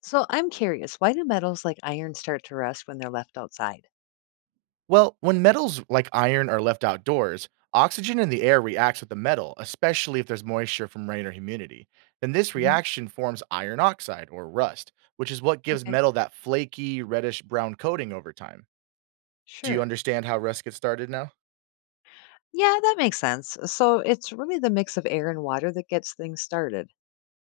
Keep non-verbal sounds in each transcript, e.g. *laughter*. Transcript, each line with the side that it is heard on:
left: So I'm curious, why do metals like iron start to rust when they're left outside?
right: Well, when metals like iron are left outdoors, oxygen in the air reacts with the metal, especially if there's moisture from rain or humidity. Then this
left: Hmm.
right: reaction forms iron oxide or rust, which is what gives
left: Okay.
right: metal that flaky, reddish brown coating over time. Do you
left: Sure.
right: understand how rust gets started now?
left: Yeah, that makes sense. So it's really the mix of air and water that gets things started.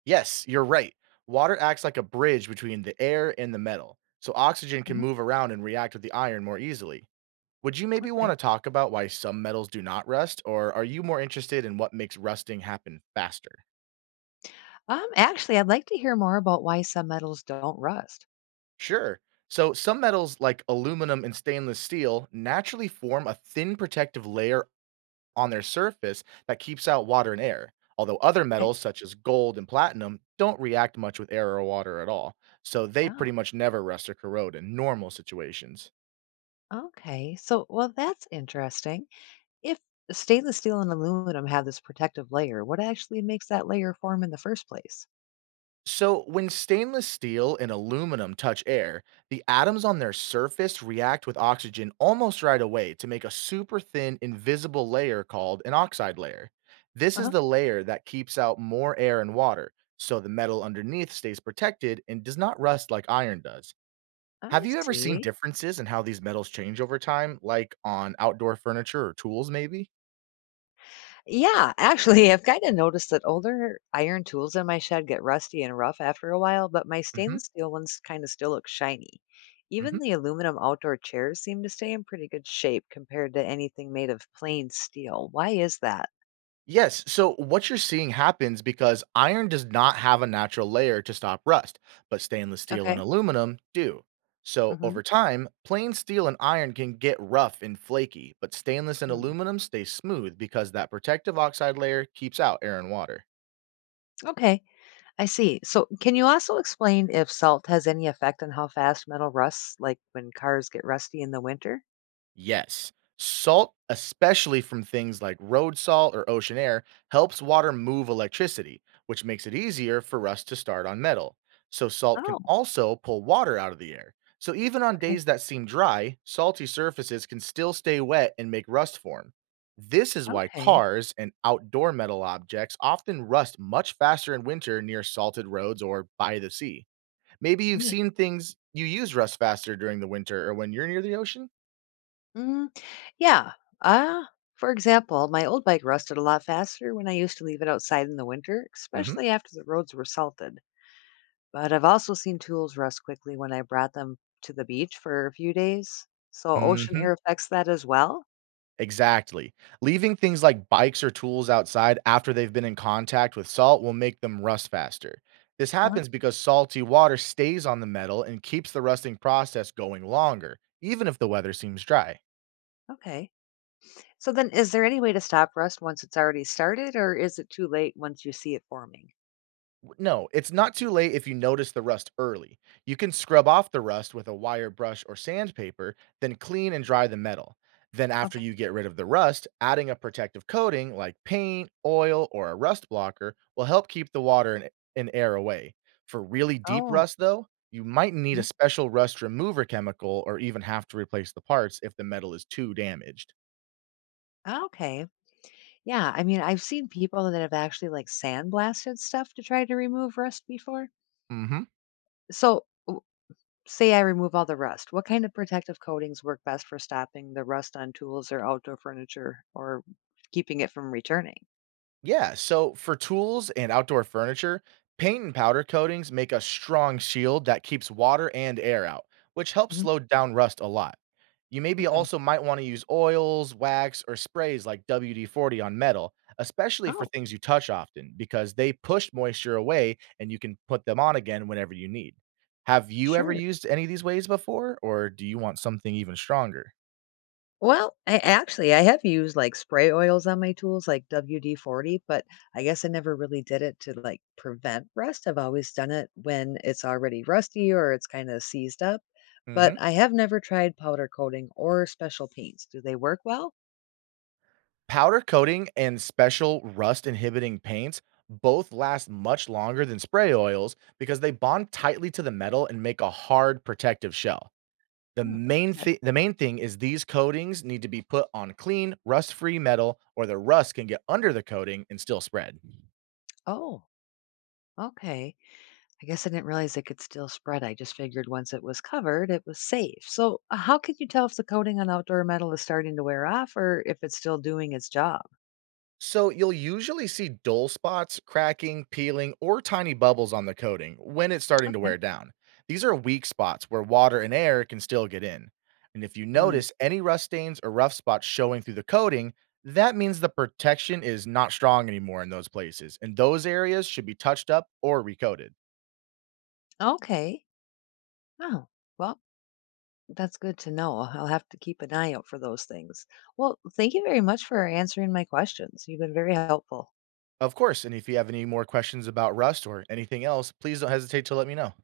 right: Yes, you're right. Water acts like a bridge between the air and the metal, so oxygen can
left: Hmm.
right: move around and react with the iron more easily. Would you maybe want
left: Okay.
right: to talk about why some metals do not rust, or are you more interested in what makes rusting happen faster?
left: Actually, I'd like to hear more about why some metals don't rust.
right: Sure. So some metals like aluminum and stainless steel naturally form a thin protective layer on their surface that keeps out water and air, although other
left: Okay.
right: metals such as gold and platinum don't react much with air or water at all. So they
left: Oh,
right: pretty much never rust or corrode in normal situations.
left: okay. Well, that's interesting. If stainless steel and aluminum have this protective layer, what actually makes that layer form in the first place?
right: So, when stainless steel and aluminum touch air, the atoms on their surface react with oxygen almost right away to make a super thin, invisible layer called an oxide layer. This
left: Uh
right: is
left: huh.
right: the layer that keeps out more air and water, so the metal underneath stays protected and does not rust like iron does. Have
left: I
right: you ever seen
left: see.
right: differences in how these metals change over time, like on outdoor furniture or tools, maybe?
left: Yeah, actually, *laughs* I've kind of noticed that older iron tools in my shed get rusty and rough after a while, but my
right: Hmm.
left: stainless steel ones kind of still look shiny. Even
right: Hmm.
left: the aluminum outdoor chairs seem to stay in pretty good shape compared to anything made of plain steel. Why is that?
right: Yes. So what you're seeing happens because iron does not have a natural layer to stop rust, but stainless steel and
left: Okay.
right: aluminum do. So
left: Hmm.
right: over time, plain steel and iron can get rough and flaky, but stainless and aluminum stay smooth because that protective oxide layer keeps out air and water.
left: Okay, I see. So, can you also explain if salt has any effect on how fast metal rusts, like when cars get rusty in the winter?
right: Yes. Salt, especially from things like road salt or ocean air, helps water move electricity, which makes it easier for rust to start on metal. So, salt can
left: Oh,
right: also pull water out of the air. So, even on
left: okay.
right: days that seem dry, salty surfaces can still stay wet and make rust form. This is why
left: Okay.
right: cars and outdoor metal objects often rust much faster in winter near salted roads or by the sea. Maybe you've
left: Neat.
right: seen things you use rust faster during the winter or when you're near the ocean?
left: Mm, yeah. Uh, for example, my old bike rusted a lot faster when I used to leave it outside in the winter,
right: Hmm.
left: especially after the roads were salted. But I've also seen tools rust quickly when I brought them to the beach for a few days. So ocean
right: Mhm.
left: air affects that as well.
right: Exactly. Leaving things like bikes or tools outside after they've been in contact with salt will make them rust faster. This
left: Uh-huh.
right: happens because salty water stays on the metal and keeps the rusting process going longer, even if the weather seems dry.
left: Okay. So then, is there any way to stop rust once it's already started, or is it too late once you see it forming?
right: W no, it's not too late if you notice the rust early. You can scrub off the rust with a wire brush or sandpaper, then clean and dry the metal. Then, after
left: Okay.
right: you get rid of the rust, adding a protective coating like paint, oil, or a rust blocker will help keep the water and air away. For really deep
left: Oh.
right: rust, though, you might need
left: Mhm.
right: a special rust remover chemical or even have to replace the parts if the metal is too damaged.
left: Ah, okay. Yeah. I mean, I've seen people that have actually like sandblasted stuff to try to remove rust before.
right: Mhm.
left: So, say I remove all the rust. What kind of protective coatings work best for stopping the rust on tools or outdoor furniture or keeping it from returning?
right: Yeah, so for tools and outdoor furniture, paint and powder coatings make a strong shield that keeps water and air out, which helps
left: Mhm.
right: slow down rust a lot. You maybe
left: Okay.
right: also might want to use oils, wax, or sprays like WD 40 on metal, especially for
left: Oh,
right: things you touch often, because they push moisture away and you can put them on again whenever you need. Have you ever
left: sure.
right: used any of these ways before, or do you want something even stronger?
left: Well, I actually I have used like spray oils on my tools like WD-40, but I guess I never really did it to like prevent rust. I've always done it when it's already rusty or it's kind of seized up. But I have never tried powder coating or special paints. Do they work well?
right: Powder coating and special rust inhibiting paints both last much longer than spray oils because they bond tightly to the metal and make a hard protective shell. The
left: Hmm.
right: main
left: Okay.
right: thing the main thing is these coatings need to be put on clean, rust-free metal or the rust can get under the coating and still spread.
left: Oh, okay. I guess I didn't realize it could still spread. I just figured once it was covered, it was safe. So, how can you tell if the coating on outdoor metal is starting to wear off or if it's still doing its job?
right: So you'll usually see dull spots, cracking, peeling, or tiny bubbles on the coating when it's starting to
left: Okay.
right: wear down. These are weak spots where water and air can still get in. And if you
left: Mm.
right: notice any rust stains or rough spots showing through the coating, that means the protection is not strong anymore in those places, and those areas should be touched up or recoated.
left: Okay. Oh, well, that's good to know. I'll have to keep an eye out for those things. Well, thank you very much for answering my questions. You've been very helpful.
right: Of course, and if you have any more questions about rust or anything else, please don't hesitate to let me know.